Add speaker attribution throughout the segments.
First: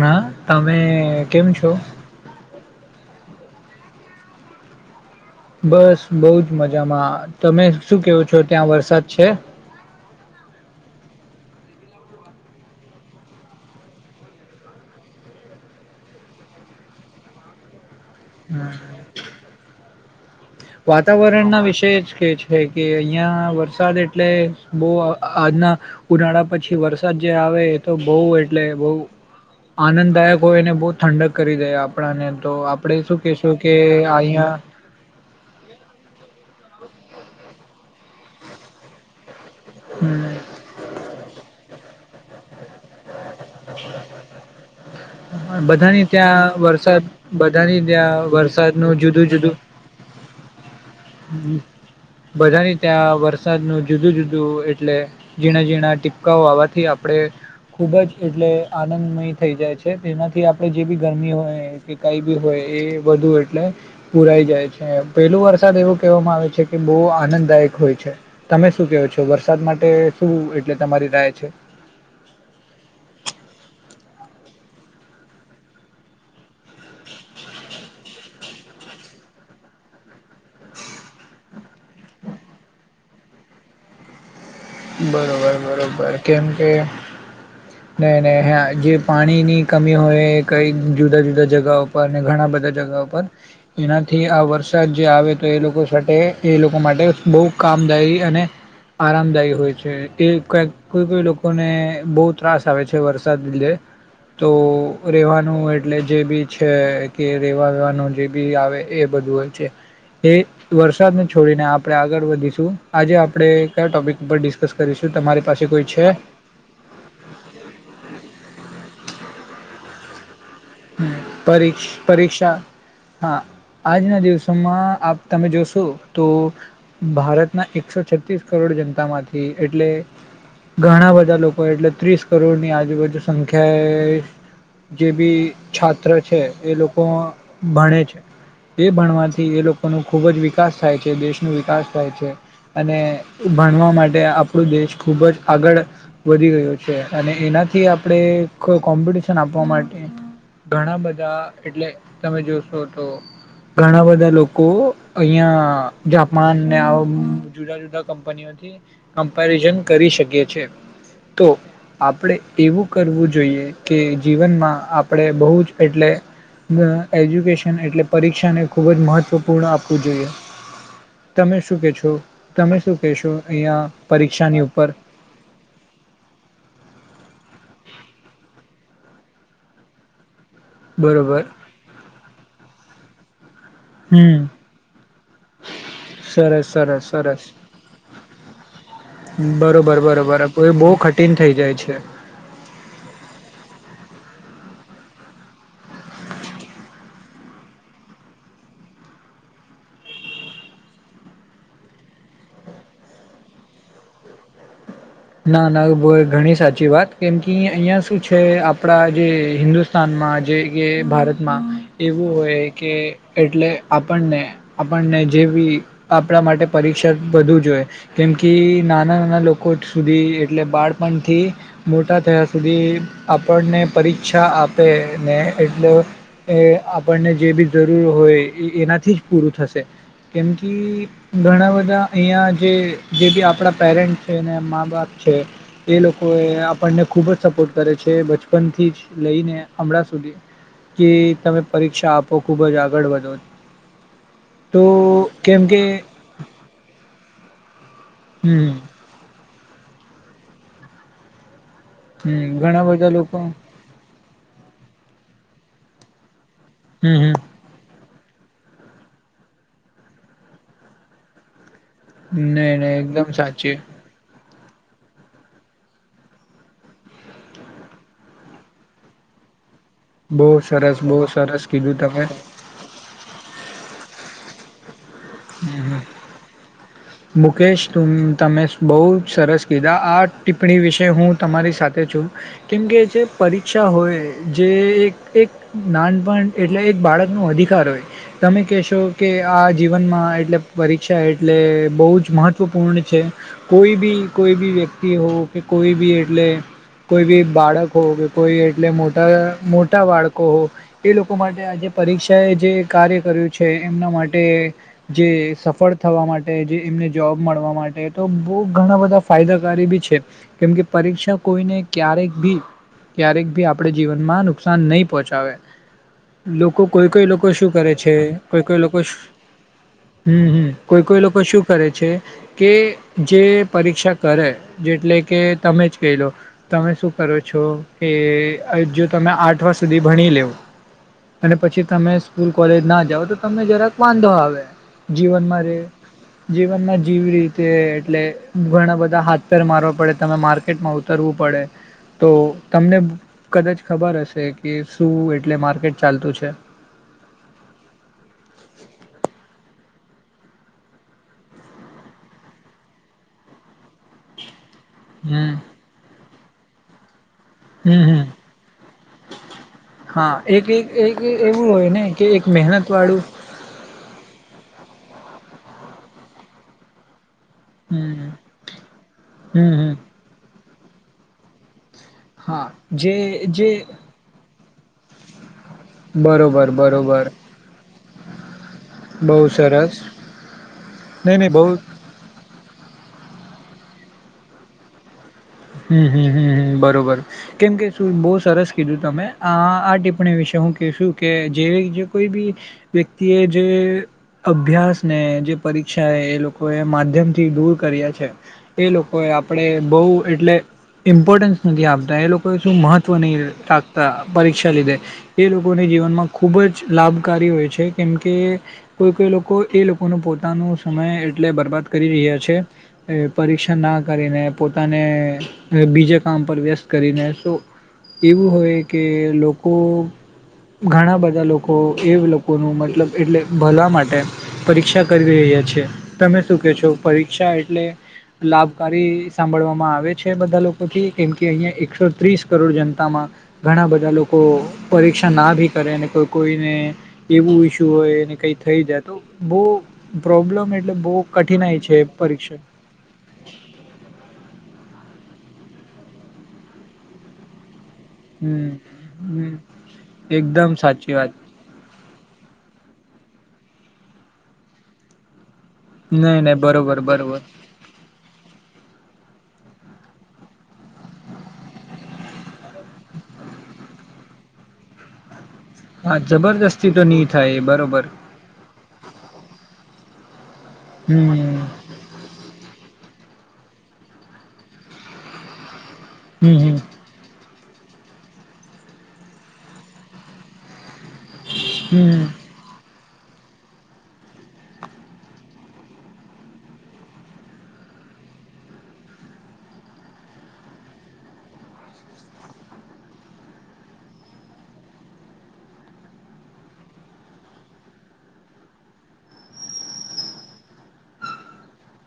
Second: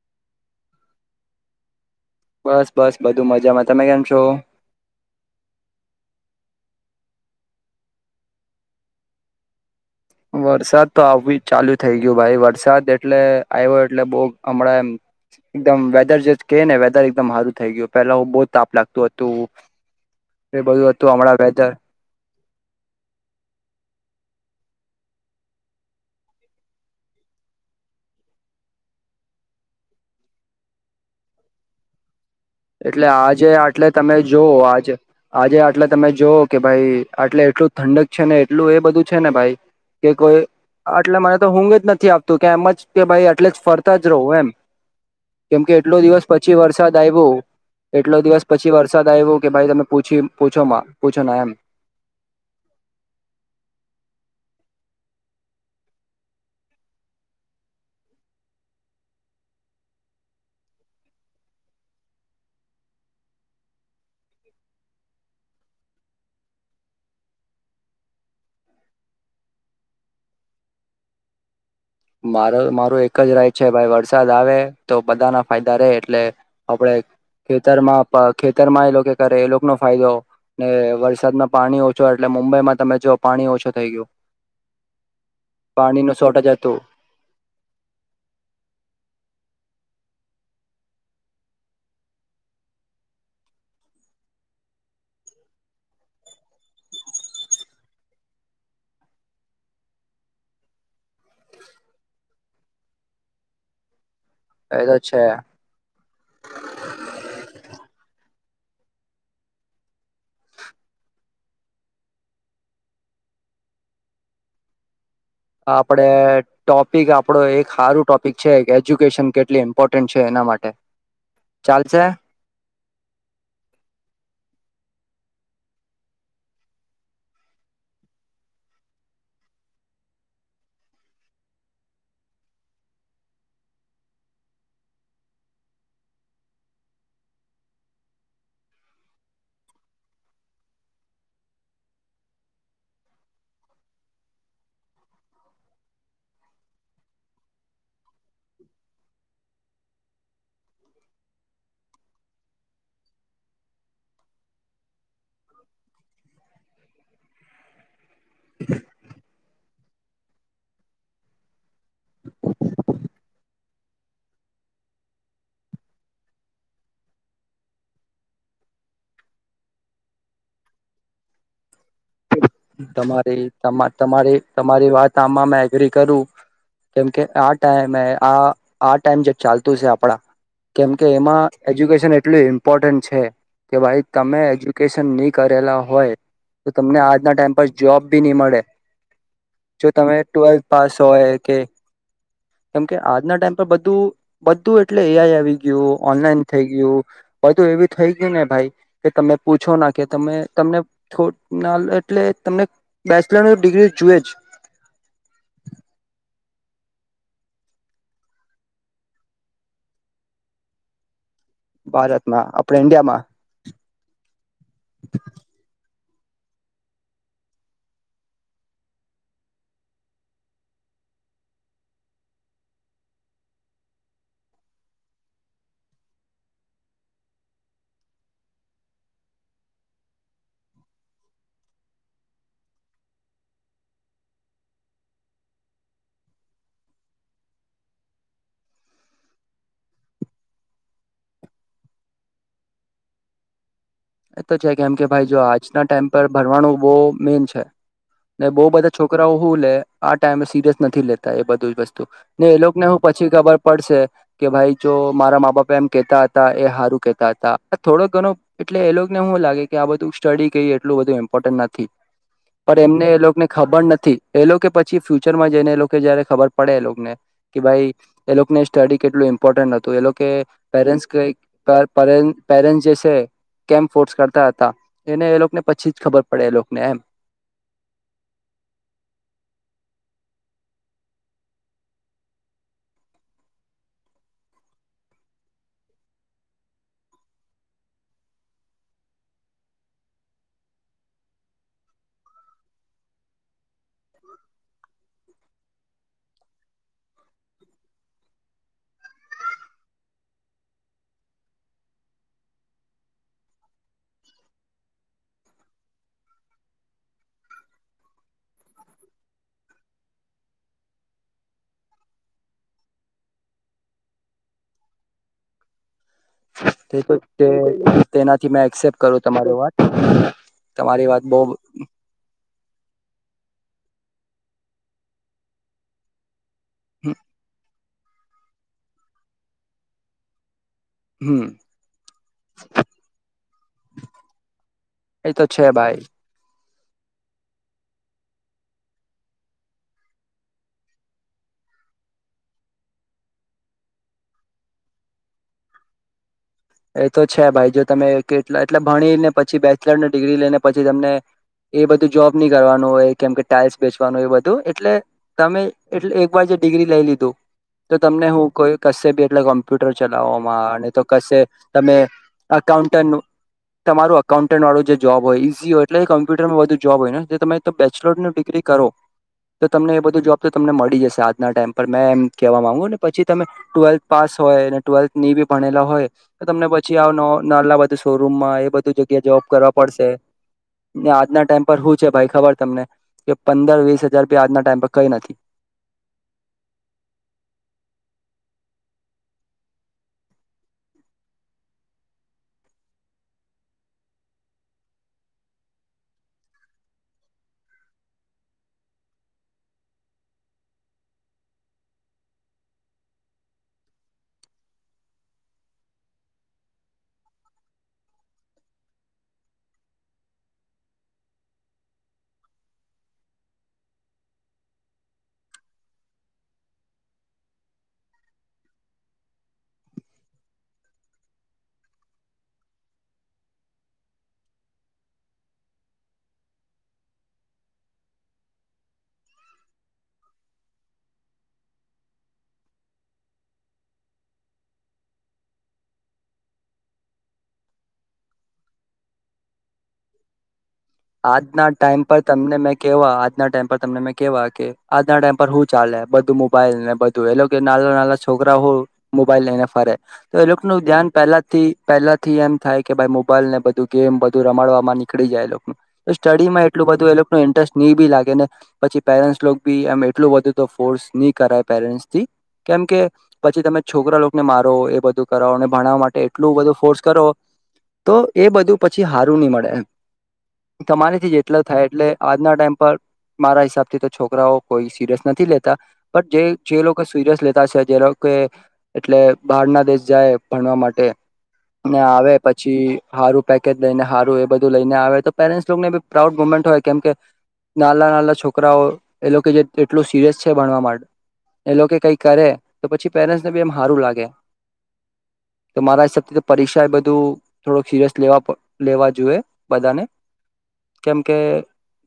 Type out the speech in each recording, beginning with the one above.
Speaker 1: ના તમે કેમ છો
Speaker 2: બસ બસ બધું મજામાં તમે કેમ છો
Speaker 1: બસ બહુજ મજામાં તમે શું કેવો છો ત્યાં વરસાદ છે
Speaker 2: વરસાદ તો આવી ચાલુ થઇ ગયું ભાઈ વરસાદ એટલે આવ્યો એટલે બહુ હમણાં એમ એકદમ વેધર જે કે ને વેધર એકદમ સારું થઇ ગયું પેલા બહુ તાપ લાગતું હતું એ બધું હતું હમણાં
Speaker 1: વાતાવરણ ના
Speaker 2: વેધર
Speaker 1: વિષય જ કે છે કે અહિયાં વરસાદ એટલે બહુ આજના ઉનાળા પછી વરસાદ જે આવે એ તો બહુ એટલે બહુ આનંદદાયક હોયને બહુ ઠંડક કરી દે આપણાને તો આપણે
Speaker 2: એટલે
Speaker 1: શું
Speaker 2: આજે
Speaker 1: કહેશું કે
Speaker 2: આટલે તમે જોવો
Speaker 1: અહીંયા
Speaker 2: આજ આજે આટલા તમે જો કે ભાઈ આટલે એટલું ઠંડક છે ને એટલું એ બધું છે ને ભાઈ કે કોઈ આટલા મરે તો ઉઘ જ નથી કે આપતું કે એમ જ કે ભાઈ એટલે ફરતા જ રહો એમ કેમ કે એટલો
Speaker 1: બધાની
Speaker 2: દિવસ પછી
Speaker 1: ત્યાં
Speaker 2: વરસાદ આવ્યો
Speaker 1: બધાની
Speaker 2: એટલો
Speaker 1: ત્યાં
Speaker 2: દિવસ પછી
Speaker 1: વરસાદનું
Speaker 2: વરસાદ
Speaker 1: જુદું
Speaker 2: આવ્યો કે
Speaker 1: જુદું
Speaker 2: ભાઈ તમે પૂછી પૂછો માં પૂછો ના એમ
Speaker 1: બધાની ત્યાં વરસાદનું જુદું જુદું હું એટલે ઝીણા ઝીણા ટીપકાઓ આવવાથી આપણે ખૂબ જ એટલે આનંદમય થઈ જાય છે તેનાથી આપણે જે બી ગરમી હોય કે કઈ બી હોય એ વધુ એટલે પુરાઈ જાય છે પેલોું વરસાદ એવું કહેવામાં આવે છે કે બહુ આનંદદાયક હોય છે તમે શું કેહો છો વરસાદ માટે શું એટલે તમારી રાય છે
Speaker 2: મારો મારું એક જ રાય છે ભાઈ વરસાદ આવે તો બધાના ફાયદા રહેે એટલે આપડ ખેતરમાં ખેતરમાં એ લોકો કરે એ લોકોનો ફાયદો ને વરસાદમાં પાણી ઓછો એટલે મુંબઈમાં તમે જો પાણી ઓછો થઈ ગયું
Speaker 1: બરોબર બરોબર
Speaker 2: પાણીનું
Speaker 1: કેમ
Speaker 2: શોર્ટેજ
Speaker 1: કે
Speaker 2: હતું
Speaker 1: નહી નહી હા જે પાણી ની કમી હોય કઈ જુદા જુદા જગ ઉપર ઘણા બધા જગા ઉપર એનાથી આ વરસાદ જે આવે તો એ લોકો માટે એ લોકો માટે બહુ કામદાયી અને આરામદાયી કોઈ છે એ કેક કોઈ ભી લોકોને બહુ ત્રાસ આવે છે વરસાદ લીધે
Speaker 2: એ
Speaker 1: તો
Speaker 2: છે
Speaker 1: રેવાનું એટલે જે બી છે કે રેવા વેવાનું જે પી આવે એ બઘુ અ છે એ વરસાદને છોડીને આપણે આગળ વધીશું આજે આપણે કયા ટોપિક બ ડિસ્કસ કરીશ.
Speaker 2: આપડે ટોપિક, આપડો એક સારું ટોપિક છે એજ્યુકેશન કે ઈમ્પોર્ટન્ટ છે એના માટે
Speaker 1: હુ પરી
Speaker 2: ચાલશે
Speaker 1: પરીક્ષા હા આજના દિવસોમાં આપ તમે જોશો તો ભારતના એકસો છતીસ કરોડ જનતામાંથી એટલે ઘણા બધા લોકો એટલે ત્રીસ કરોડની આજુબાજુ સંખ્યાએ જે બી છાત્ર છે એ લોકો ભણે છે એ ભણવાથી એ લોકો ન ખૂબ જ વિકાસ થાય છે દેશનો વિકાસ થાય છે અને ભણવા માટે આપણું દેશ ખૂબ જ આગળ વધી ગયો છે અને એનાથી આપણે કોમ્પિટિશન આપવા માટે ઘણા બધા એટલે તમે જોશો તો ઘણા બધા લોકો અહં જાપાન ને આઉ જુદા જુદા કંપનીઓથી કમ્પેરિઝન કરી શકીએ છે તો આપણેે એવું કરવું જોઈએ કે જીવનમાં આપણે બહુજ એટલે ઘ એજ્યુકેશન એટલે પરીક્ષાને ખુબ જ મહત્વપૂર્ણ આપવું જોઈએ તમે શું કે છો તમે શું કહેશો
Speaker 2: તમારી
Speaker 1: અહીંયા
Speaker 2: તમારી
Speaker 1: પરીક્ષાની ઉપર
Speaker 2: તમારી વાત આ એગ્રી કરું કેમકે આ ટમે આ આ ટાઈમ જે ચાલતું છે આપડા કેમ કે
Speaker 1: બરોબર
Speaker 2: એમાં એજ્યુકેશન એટલું ઇમ્પોર્ટન્ટ છે. કે ભાઈ તમે
Speaker 1: હમ
Speaker 2: એજ્યુકેશન નહી કરેલા હોય
Speaker 1: સરસ
Speaker 2: તો તમને
Speaker 1: સરસ
Speaker 2: આજના
Speaker 1: સરસ
Speaker 2: ટાઈમ જોબ બી નહી મળે જો
Speaker 1: બરોબર
Speaker 2: તમે
Speaker 1: બરોબર
Speaker 2: ટવેલ્થ
Speaker 1: એ બહુ
Speaker 2: પાસ હોય
Speaker 1: કઠિન થઈ
Speaker 2: કે
Speaker 1: જાય છે
Speaker 2: કેમકે આજના ટાઈમ પર બધું બધું એટલે એઆઈ આવી ગયું ઓનલાઈન થઈ ગયું બધું એવું થઈ ગયું ને ભાઈ કે તમે પૂછો ના કે તમે તમને છ ના એટલે તમને બેચલર ડિગ્રી જોુએ જ.
Speaker 1: ના ના ઘણી સાચી વાત કેમ કે અહિયાં શું છે આપડા જે હિન્દુસ્તાનમાં જે કે ભારત માં એવું
Speaker 2: ભારતમાં
Speaker 1: હોય
Speaker 2: આપણે
Speaker 1: કે
Speaker 2: ઈન્ડિયામાં
Speaker 1: એટલે આપણને આપણને જેવી આપણા માટે પરીક્ષા વધુ જોયે કેમ કે નાના નાના લોકો સુધી એટલે બાળપણથી મોટા થયા સુધી આપણને પરીક્ષા આપે ને એટલે એ આપણને જે બી જરૂર હોય એ એનાથી જ પૂરું થશે કેમ કે ઘણા બધા અહીંયા જે જે બી આપણાં પેરેન્ટ્સ છે ને મા બાપ છે એ લોકોએ આપણને ખૂબ જ સપોર્ટ કરે છે બચપનથી જ લઈને હમણાં સુધી કે તમે પરીક્ષા આપો ખુબ જ આગળ વધો
Speaker 2: એ તો છે કેમ કે ભાઈ જો
Speaker 1: કેમ કે
Speaker 2: આજના ટાઈમ પર ભણવાનું બો મેન છે. ને બો
Speaker 1: હમ
Speaker 2: બધા છોકરાઓ હું લે આ ટાઈમે સિરિયસ નથી લેતા એ બધું જ વસ તુ ને
Speaker 1: હમ
Speaker 2: એ
Speaker 1: ઘણા
Speaker 2: લોકોને હું
Speaker 1: બધા
Speaker 2: પછી
Speaker 1: લોકો
Speaker 2: ખબર પડશે કે ભાઈ જો મારા મા બાપા એમ કેતા હ તા એ હારું
Speaker 1: હમ
Speaker 2: કેતા
Speaker 1: હમ
Speaker 2: હતા થોડોક કનો એટલે એ લોકોને હું લાગે કે આ બધું સ્ટડી કેય એટલું બધુંઇમ્પોર્ટન્ટ ન થી
Speaker 1: નહી
Speaker 2: પણ
Speaker 1: નહી
Speaker 2: એમને એ
Speaker 1: એકદમ
Speaker 2: લોકને
Speaker 1: સાચી
Speaker 2: ખબર નથી. એ લોકે પછી ફ્યુચરમાં જઈને એ લોકે જયારે ખબર પડે એ લોકોને કે ભાઈ એ લોકોને સ્ટડી કેટલું ઇમ્પોર્ટન્ટ હ તુ એ લોકો કે
Speaker 1: બહુ સરસ
Speaker 2: પેરેન્ટસ
Speaker 1: બહુ સરસ કીધું તમે
Speaker 2: [unintelligible] પેરેન્ટ્સ જે છે. કેમ ફોર્સ કરતા હતા એને એ લોકને
Speaker 1: હમ
Speaker 2: પછી
Speaker 1: હમ
Speaker 2: જ ખબર પડે એ લો નેમ
Speaker 1: મુકેશ તુમ તમે બો સરસ કીધા આ ટિપ્પણી વિશે હું તમારી સાથે છું કેમકે જે પરીક્ષા હોય જે એક એક નાનપણ એટલે એક બાળકનો અધિકાર હોય તમે કહેશો કે આ જીવનમાં એટલે પરીક્ષા એટલે બહુ જ મહત્ત્વપૂર્ણ છે કોઈ બી કોઈ બી વ્યક્તિ હો કે કોઈ બી એટલે કોઈ બી બાળક હો કે કોઈ એટલે મોટા મોટા બાળકો હો એ લોકો માટે આજે પરીક્ષાએ જે કાર્ય કર્યું છે એમના માટે જે સફળ થવા મા ટે જે એમને જોબ મળવા માટે તો બો ઘણા બધા ફાયદાકારી બી છે. કેમકે પરીક્ષા કોઈને ક્યારેક ભી ક્યારેક ભી આપણે જીવનમાં નુકસાન નહી પહોંચાવે લોકો
Speaker 2: તે
Speaker 1: કોઈ
Speaker 2: તો
Speaker 1: કોઈ
Speaker 2: તે
Speaker 1: લોકો શું કરે છે
Speaker 2: તેનાથી
Speaker 1: કોઈ
Speaker 2: મેં
Speaker 1: કોઈ
Speaker 2: એક્સેપ્ટ
Speaker 1: લોકો
Speaker 2: કરું તમારી વાત
Speaker 1: હમ હમ કોઈ
Speaker 2: તમારી
Speaker 1: કોઈ
Speaker 2: વાત
Speaker 1: લો પ
Speaker 2: બહ
Speaker 1: શું કરે છે. કે જે પરીક્ષા કરે જેટલે કે તમે જ કહી લો તમે શું કરો છો કે જો તમે આઠવા સુધી ભણી લેવ
Speaker 2: હમ
Speaker 1: અને પછી તમે સ્કૂલ કોલેજ ના જાવ તો તમને જરાક વાંધો આવે
Speaker 2: એ તો
Speaker 1: જીવનમાં
Speaker 2: છે
Speaker 1: રે
Speaker 2: ભાઈ
Speaker 1: જીવનમાં જીવી રીતે એટલે ઘણા બધા હાથ પેર મારવા પડે તમે માર્કેટમાં ઉતરવું પડે તો તમને કદાચ ખબર હશે કે શું એટલે માર્કેટ ચાલતું છે.
Speaker 2: એ તો છે ભાઈ જો તમે કેટલા એટલે ભણી ને પછી બે ચલરની ડિગ્રી લઈને પછી તમને એ બધું જોબ ની કરવાનું હોય કેમ કે ટાઈલ્સ વેચવાનું એવુ બધું એટલે
Speaker 1: હમ
Speaker 2: તમે એટલે ડિગ્રી લઈ લીધું. તો
Speaker 1: હમ હમ
Speaker 2: તમને હું કોઈ કરશે બી એટલે કોમ્પ્યુટર
Speaker 1: હા એક
Speaker 2: ચલાવવામાં
Speaker 1: એક
Speaker 2: ને તો
Speaker 1: એક
Speaker 2: કરશે
Speaker 1: એવું હોય
Speaker 2: તમે
Speaker 1: ને કે એક મહેનત
Speaker 2: અકાઉન્ટરનુ
Speaker 1: વાળું
Speaker 2: તમારું અકાઉન્ટન્ટ જે જો હોય ઈઝીય એટલેએ કમ્પ્યુટરમાં વધુ જોબ હોય ને તમે બેચલર
Speaker 1: હમ
Speaker 2: ડિગ્રી કરો તો
Speaker 1: હમ
Speaker 2: તમને
Speaker 1: હમ
Speaker 2: એ બધું જોબ તમને મડી જશે આજના ટાઈમ મેં એમ કેવા
Speaker 1: હા
Speaker 2: માંગુને
Speaker 1: જે
Speaker 2: પછી તમે
Speaker 1: જે
Speaker 2: ટુવેલ્થ પાસ હોય અને ટ્વેલ્થ ની બી ભણેલા હોય તમને
Speaker 1: બરોબર
Speaker 2: પછી
Speaker 1: બરોબર
Speaker 2: આવનો નાલા બધું શોરૂમમાં એ બધું જગ્યા
Speaker 1: બહુ
Speaker 2: જોબ કરવા
Speaker 1: સરસ
Speaker 2: પડશે. ને
Speaker 1: નહી
Speaker 2: આજના
Speaker 1: નહી બહુ
Speaker 2: ટાઈમ પર હું છે ભાઈ ખબર તમને પંદર વીસ હજાર આજના ટાઈમ પર કઈ નથી.
Speaker 1: હુમ હુમ હુમ બરોબર કેમકે શું બો સરસ કીધું તમે આ આ ટીપ્પણી વિશે હું કેશું કે જે કોઈ બી વ્યક્તિ એ જે અભ્યાસને જે પરીક્ષા એ એ લોકોએ માધ્યમ થી દૂર કર્યા છે. એ લોકોએ આપણે બઉ એટલે ઈમ્પોર્ટન્સ નથી આપતા એ લોકોએ શું મહત્ત્વ નહીં રાખતા પરીક્ષા લીધે. એ લોકોને જીવનમાં ખૂબ જ લાભકારી હોય છે કેમકે કોઈ કોઈ લોકો એ લોકોનો પોતાનો સમય એટલે બરબાદ કરી રહ્યા છે. પરીક્ષા ના કરીને પોતાના અને બીજા કામ પર વ્યસ્ત કરીને શો એવું હોય કે લોકો ઘણા બધા લોકો એ લોકોનું મતલબ એટલે ભલા માટે પરીક્ષા કરી રહ્યા છે. તમે શું કહે છો! પરીક્ષા એટલે લાભકારી સાંભળવા આવે છે બધા લોકોથી કેમ કે અહીયાં એકસો ત્રીસ કરોડ જનતામાં ઘણા બધા લોકો પરીક્ષા ના ભી કરે કોઈને એવું ઈસ્યુ હોયને કઈ થઈ જાય તો બઉ
Speaker 2: આજના
Speaker 1: છે
Speaker 2: ટાઈમ પર તમને
Speaker 1: પરીક્ષા
Speaker 2: મે કેવા આજના ટાઈમ પર તમને મેં કેવા કે [inaudible] છોકરા
Speaker 1: હમ
Speaker 2: મોબાઈલ
Speaker 1: હમ
Speaker 2: લઈને ફરે તો એ લોકો
Speaker 1: એકદમ
Speaker 2: નું ધ્યાન
Speaker 1: સાચી વાત
Speaker 2: પલાથી પહેલાથી એમ થાય કે ભાઈ મોબાઈલ ને દુકે એમ બધું રમાડવા માં નીકળી જાયે લો
Speaker 1: નહી નહી
Speaker 2: સ્ટડીમાં એટલું
Speaker 1: બરોબર
Speaker 2: બધું એ લોકો
Speaker 1: બરોબર
Speaker 2: ન ઈન્ટરેસ્ટ ની બી લાગે ને પછી પેરેન્ટસ લોક બી એમ એટલું બધું તો ફોર્સ ની કરાય પેરેન્ટસ થી કેમ કે પછી તમે છોકરા લોકોને મારો એ બધું ભણવા
Speaker 1: હા
Speaker 2: માટે એટલું બધું
Speaker 1: જબરદસ્તી તો
Speaker 2: ફોર્સ
Speaker 1: નહી
Speaker 2: કરો
Speaker 1: થાય એ બરોબર
Speaker 2: તો એ બધું પછી હારું ની મળે તમારીથી
Speaker 1: હમ
Speaker 2: જેટલા થાય એટલે આજના ટાઈમ પર મારા હિસાબ થી તો છોકરાઓ કોઈ સિરિયસ નથી લેતા પણ જે
Speaker 1: હમ હમ
Speaker 2: જે લોકો સીરિયસ લે અછા કે જે લોકો એટલે બહાર ના દેશ જાય ભણવા માટે ને
Speaker 1: હમ
Speaker 2: આવે
Speaker 1: નહી
Speaker 2: પછી હારું પેકેટ લઈ ને હારું બધું લઈને આવે તો પેરેન્ટ્સ લોકોને બી પ્રાઉડ મુવમેન્ટ હોય કેમ કે નાલા નાલા છોકરાઓ એ લોકો જે એટલું સિરિયસ છે ભણવા માટે એ લોકો કંઈ કરે તો પછી પેરેન્ટ્સને બી એમ હારું લાગે. તો મારા હિસાબથી પરીક્ષા એ બધું થોડુંક સિરિયસ લેવા લેવા જોઈએ. બધાને કેમ કે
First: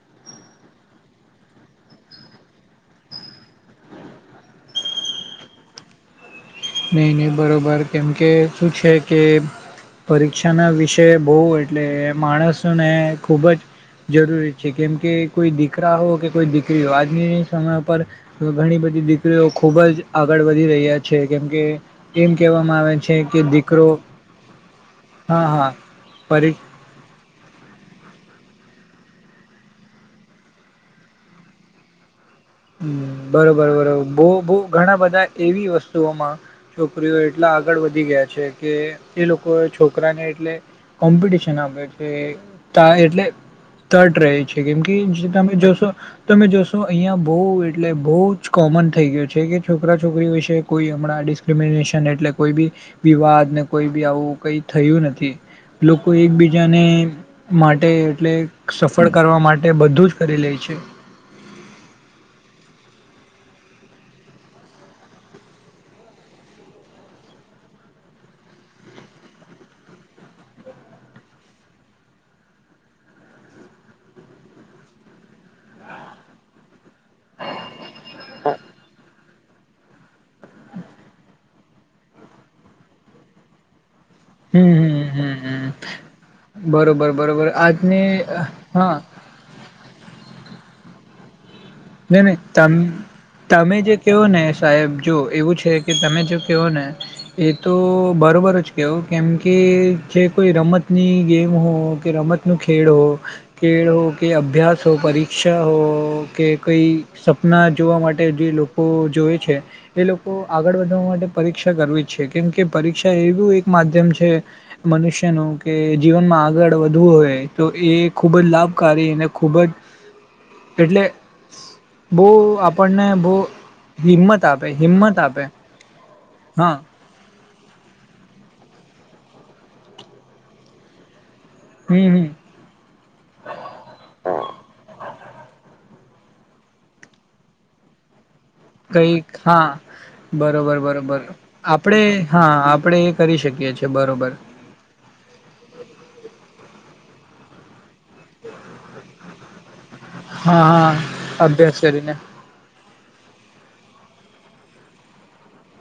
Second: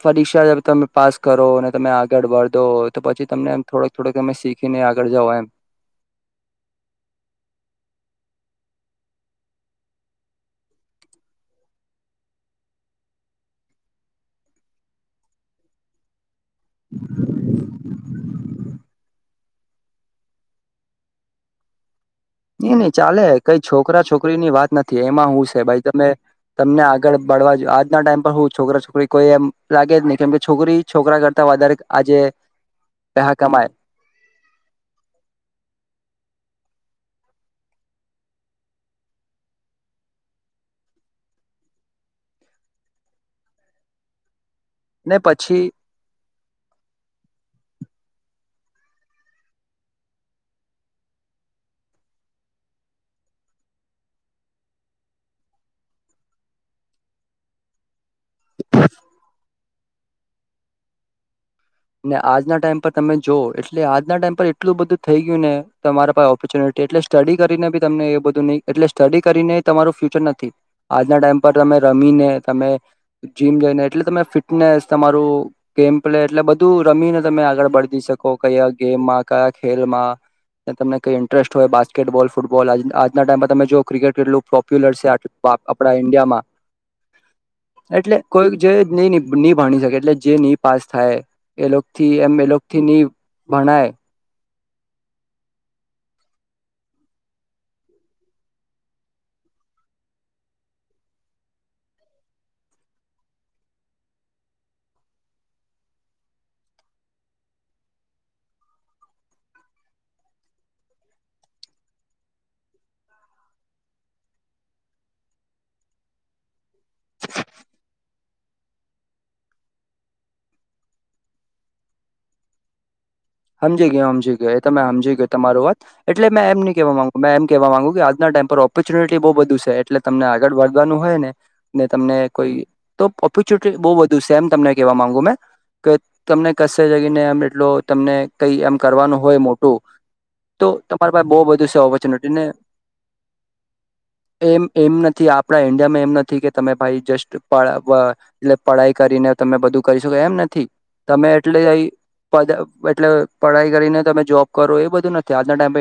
Speaker 2: પરીક્ષા તમે પાસ કરો અને તમે આગળ વધો તો પછી તમને થોડક થોડક તમે શીખીને આગળ જાઓ એમ.
Speaker 1: નહી નહી બરોબર કેમકે શું છે કે પરીક્ષા ના વિષય બઉ એટલે માણસને ખુબ જ જરૂરી છે કેમ કે કોઈ દીકરા હો કે કોઈ દીકરી હો, આજની સમય ઉપર ઘણી બધી દી કરીઓ ખુબ જ આગળ વધી રહ્યા છે. કેમ કે
Speaker 2: ની ની ચાલે, કઈ
Speaker 1: દીકરો
Speaker 2: છોકરા છોકરી ની વાત નથી, એમાં
Speaker 1: હા
Speaker 2: હું છે
Speaker 1: હા
Speaker 2: ભાઈ તમે
Speaker 1: પરી
Speaker 2: તમને આગળ બળવા આજના ટાઈમ પર હું છોકરા છોકરી કોઈ એમ લાગે જ ની કેમકે છોકરી, છોકરા કરતા વધારે આજે
Speaker 1: હમ્મ,
Speaker 2: પેહા
Speaker 1: બરોબર
Speaker 2: કમાય
Speaker 1: બરોબર, બો બો ઘણા બધા એવી વસ્તુઓમાં છોકરીઓ એટલા આગળ વધી ગયા છે કે, એ લોકો છોકરાને એટલે કોમ્પિટિશન આપે છે, તા એટલે તટ રહે છે. કેમ કે
Speaker 2: ને
Speaker 1: જ તમે
Speaker 2: પછી
Speaker 1: જોશો, તમે જોશો અહિયાં [unintelligible] એટલે બહુ જ કોમન થઈ ગ્યું છે કે, છોકરા છોકરી વિશે કોઈ હમણાં ડિસ્ક્રિમિનેશન એટલે કોઈ બી વિવાદ ને કોઈ બી આવું કઈ થયું નથી, લોકો એકબીજાને માટે એટલે સફળ કરવા માટે બધું જ કરી લે છે.
Speaker 2: આજના ટાઈમ પર તમે જોઓ, એટલે આજના ટાઈમ પર એટલું બધું થઈ ગ્યું ને, તમારા પાહે ઓપોર્ચ્યુનિટી એટલે સ્ટડી કરીને બી તમને એ બધું નહી એટલે સ્ટડી કરીને તમારું ફ્યુચર નથી, આજના ટાઈમ પર તમે રમીને, તમે જીમ જઈને એટલે તમે ફિટનેસ, તમારું ગેમ પ્લે એટલે બ દૂર પ્રમીન તમે આગળ બડદી શકો કૈયા ગેમમાં કા ખેલમાં, તે તમને કઈ ઇન્ટરેસ્ટ હોય બાસ્કેટબોલ, ફૂટબોલ આજ આજના ટાઈમમાં તમે જો ક્રિકેટ કેટલું
Speaker 1: હમ
Speaker 2: પોપ્યુલર
Speaker 1: હમ
Speaker 2: છે
Speaker 1: હમ હમ
Speaker 2: આપડા ઈન્ડિયામાં,
Speaker 1: બરોબર બરોબર
Speaker 2: એટલે
Speaker 1: આજની અ,
Speaker 2: કોઈ જે
Speaker 1: હા
Speaker 2: ન ની ભણી શકે એટલે જે ની પાસ થાય એ લોકોથી
Speaker 1: ન ન
Speaker 2: એમ એ
Speaker 1: તમ,
Speaker 2: લોકોથી નહી
Speaker 1: તમે
Speaker 2: ભણાય
Speaker 1: જે કેઓ ને સાહેબ જો એવું છે કે તમે જો કેઓ ને, એ તો બરોબર જ કેઓ કેમ કે, જે કોઈ રમતની ગેમ હો, કે રમતનું ખેળ હો ખળ હો, કે અભ્યાસ, હો પરીક્ષા હો, કે કઈ સપના જોવા માટે જે લોકો જોવે છે, એ લોકો આગળ વધવા માટે પરીક્ષા કરવી જ છે, કેમકે પરીક્ષા એવું એક માધ્યમ છે મનુષ્યનું, કે જીવનમાં આગળ વધવું હોય તો એ ખૂબ જ લાભકારી અને ખૂબ જ, એટલે બઉ આપણને બહુ
Speaker 2: હમજી ગ્યો હમજી
Speaker 1: હિંમત
Speaker 2: ગ્યો એ
Speaker 1: આપે
Speaker 2: તમે હમજી
Speaker 1: હિંમત
Speaker 2: ગ્યો
Speaker 1: આપે
Speaker 2: તમારું વાત, એટલે મેં એમ ની
Speaker 1: હા
Speaker 2: કેવા માંગુ, મેં એમ કેવા માંગુ કે આજના ટાઈમ પર ઓપી ર્ચ્યુનિટી બો બધું સે, એટલે તમને આગળ ભાગવાનું હોય ને ને
Speaker 1: હમ
Speaker 2: તમને
Speaker 1: હમ
Speaker 2: કોઈ તો ઓપોર્ચ્યુનિટી બઉ બધુ છે એમ તમને કેવા માંગુ મેં. કે તમને કશે જગીને એમ એટલો તમને કઈ એમ કરવાનું
Speaker 1: કઈક
Speaker 2: હોય મોટું,
Speaker 1: હા
Speaker 2: તો
Speaker 1: બરોબર
Speaker 2: તમારા
Speaker 1: બરોબર
Speaker 2: પાસે બોહ બધું છે
Speaker 1: આપડે
Speaker 2: સવચનટી ને
Speaker 1: હા આપડે એ કરી શકીએ છીએ બરોબર
Speaker 2: એમ એમ નથી આપણા ઈન્ડિયામાં એમ નથી કે તમે ભાઈ જસ્ટ પાડ વા એટલે પઢાઈ કરીને તમે બધું કરી શકો એમ
Speaker 1: હા
Speaker 2: નથી,
Speaker 1: હા
Speaker 2: તમે
Speaker 1: અભ્યાસ
Speaker 2: એટલેઇ
Speaker 1: કરીને
Speaker 2: પદ એટલે પઢાઈ કરીને તમે જોબ કરો એ બધું ન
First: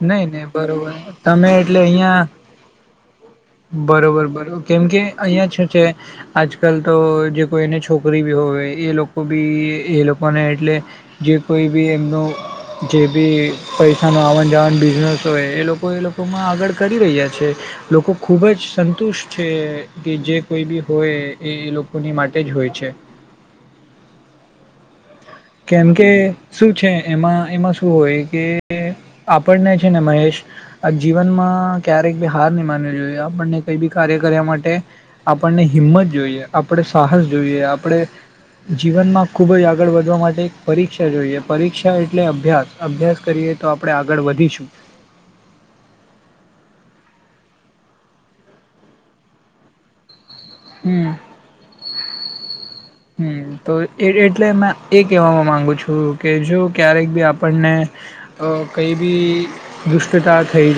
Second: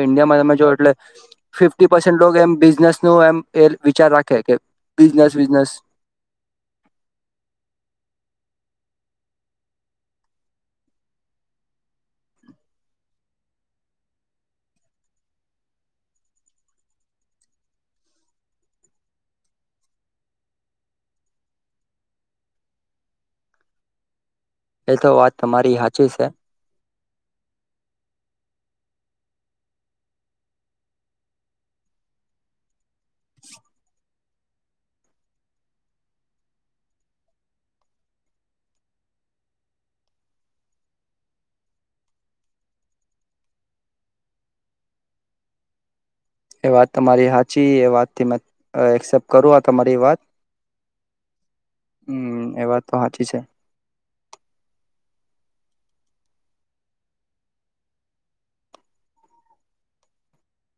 Speaker 1: નઈ નહી બરોબર, તમે એટલે
Speaker 2: ફિફ્ટી પર્સન્ટ
Speaker 1: અહિયાં,
Speaker 2: લોકો એમ બિઝનેસનું એમ એ વિચાર
Speaker 1: બરોબર
Speaker 2: રાખે
Speaker 1: બરોબર, કેમ કે
Speaker 2: બિઝનેસ
Speaker 1: અહિયાં છુ
Speaker 2: બિઝનેસ
Speaker 1: છે આજ કલ તો જે કોઈને છોકરી બી હોય એ લોકો બી એ લોકોને એટલે જે કોઈ બી એમનું જે બી પૈસાનો આવન [unintelligible] બિઝનેસ હોય, એ લોકો એ લોકોમાં આગળ કરી રહ્યા છે, લોકો ખુબ જ સંતુષ્ટ છે કે જે કોઈ બી હોય એ એ લોકોની માટે જ હોય છે.
Speaker 2: એ તો વાત તમારી
Speaker 1: કેમ કે
Speaker 2: સાચી છે
Speaker 1: શું છે એમાં એમાં શું હોય, કે આપણને છે ને મહેશ, આ જીવનમાં ક્યારેક બી હાર ની માનવી જોયે આપણને કઈ બી કાર્ય કર્યા માટે આપણને હિંમત જોઈએ, આપણે સાહસ જોઈએ, આપણે જીવનમાં ખુબ જ આગળ વધવા મા આપડે પરીક્ષા જોઈએ પરીક્ષા એટલે અભ્યાસ અભ્યાસ કરીએ તો આપણેે આગળ વધીશું
Speaker 2: એ વાત તમારી હાચી એ વાતથી મે એક્સેપ્ટ કરું આ તમારી વાત
Speaker 1: હમ્મ
Speaker 2: હમ એ વાત તો સાચી છે
Speaker 1: હમ્મ તો એટલે એજ઼ કહેવાવા માંગુ છું તો કે જો ક્યારેક બી આપણને અ કંઈ બી દુષ્ટતા થઈ જાય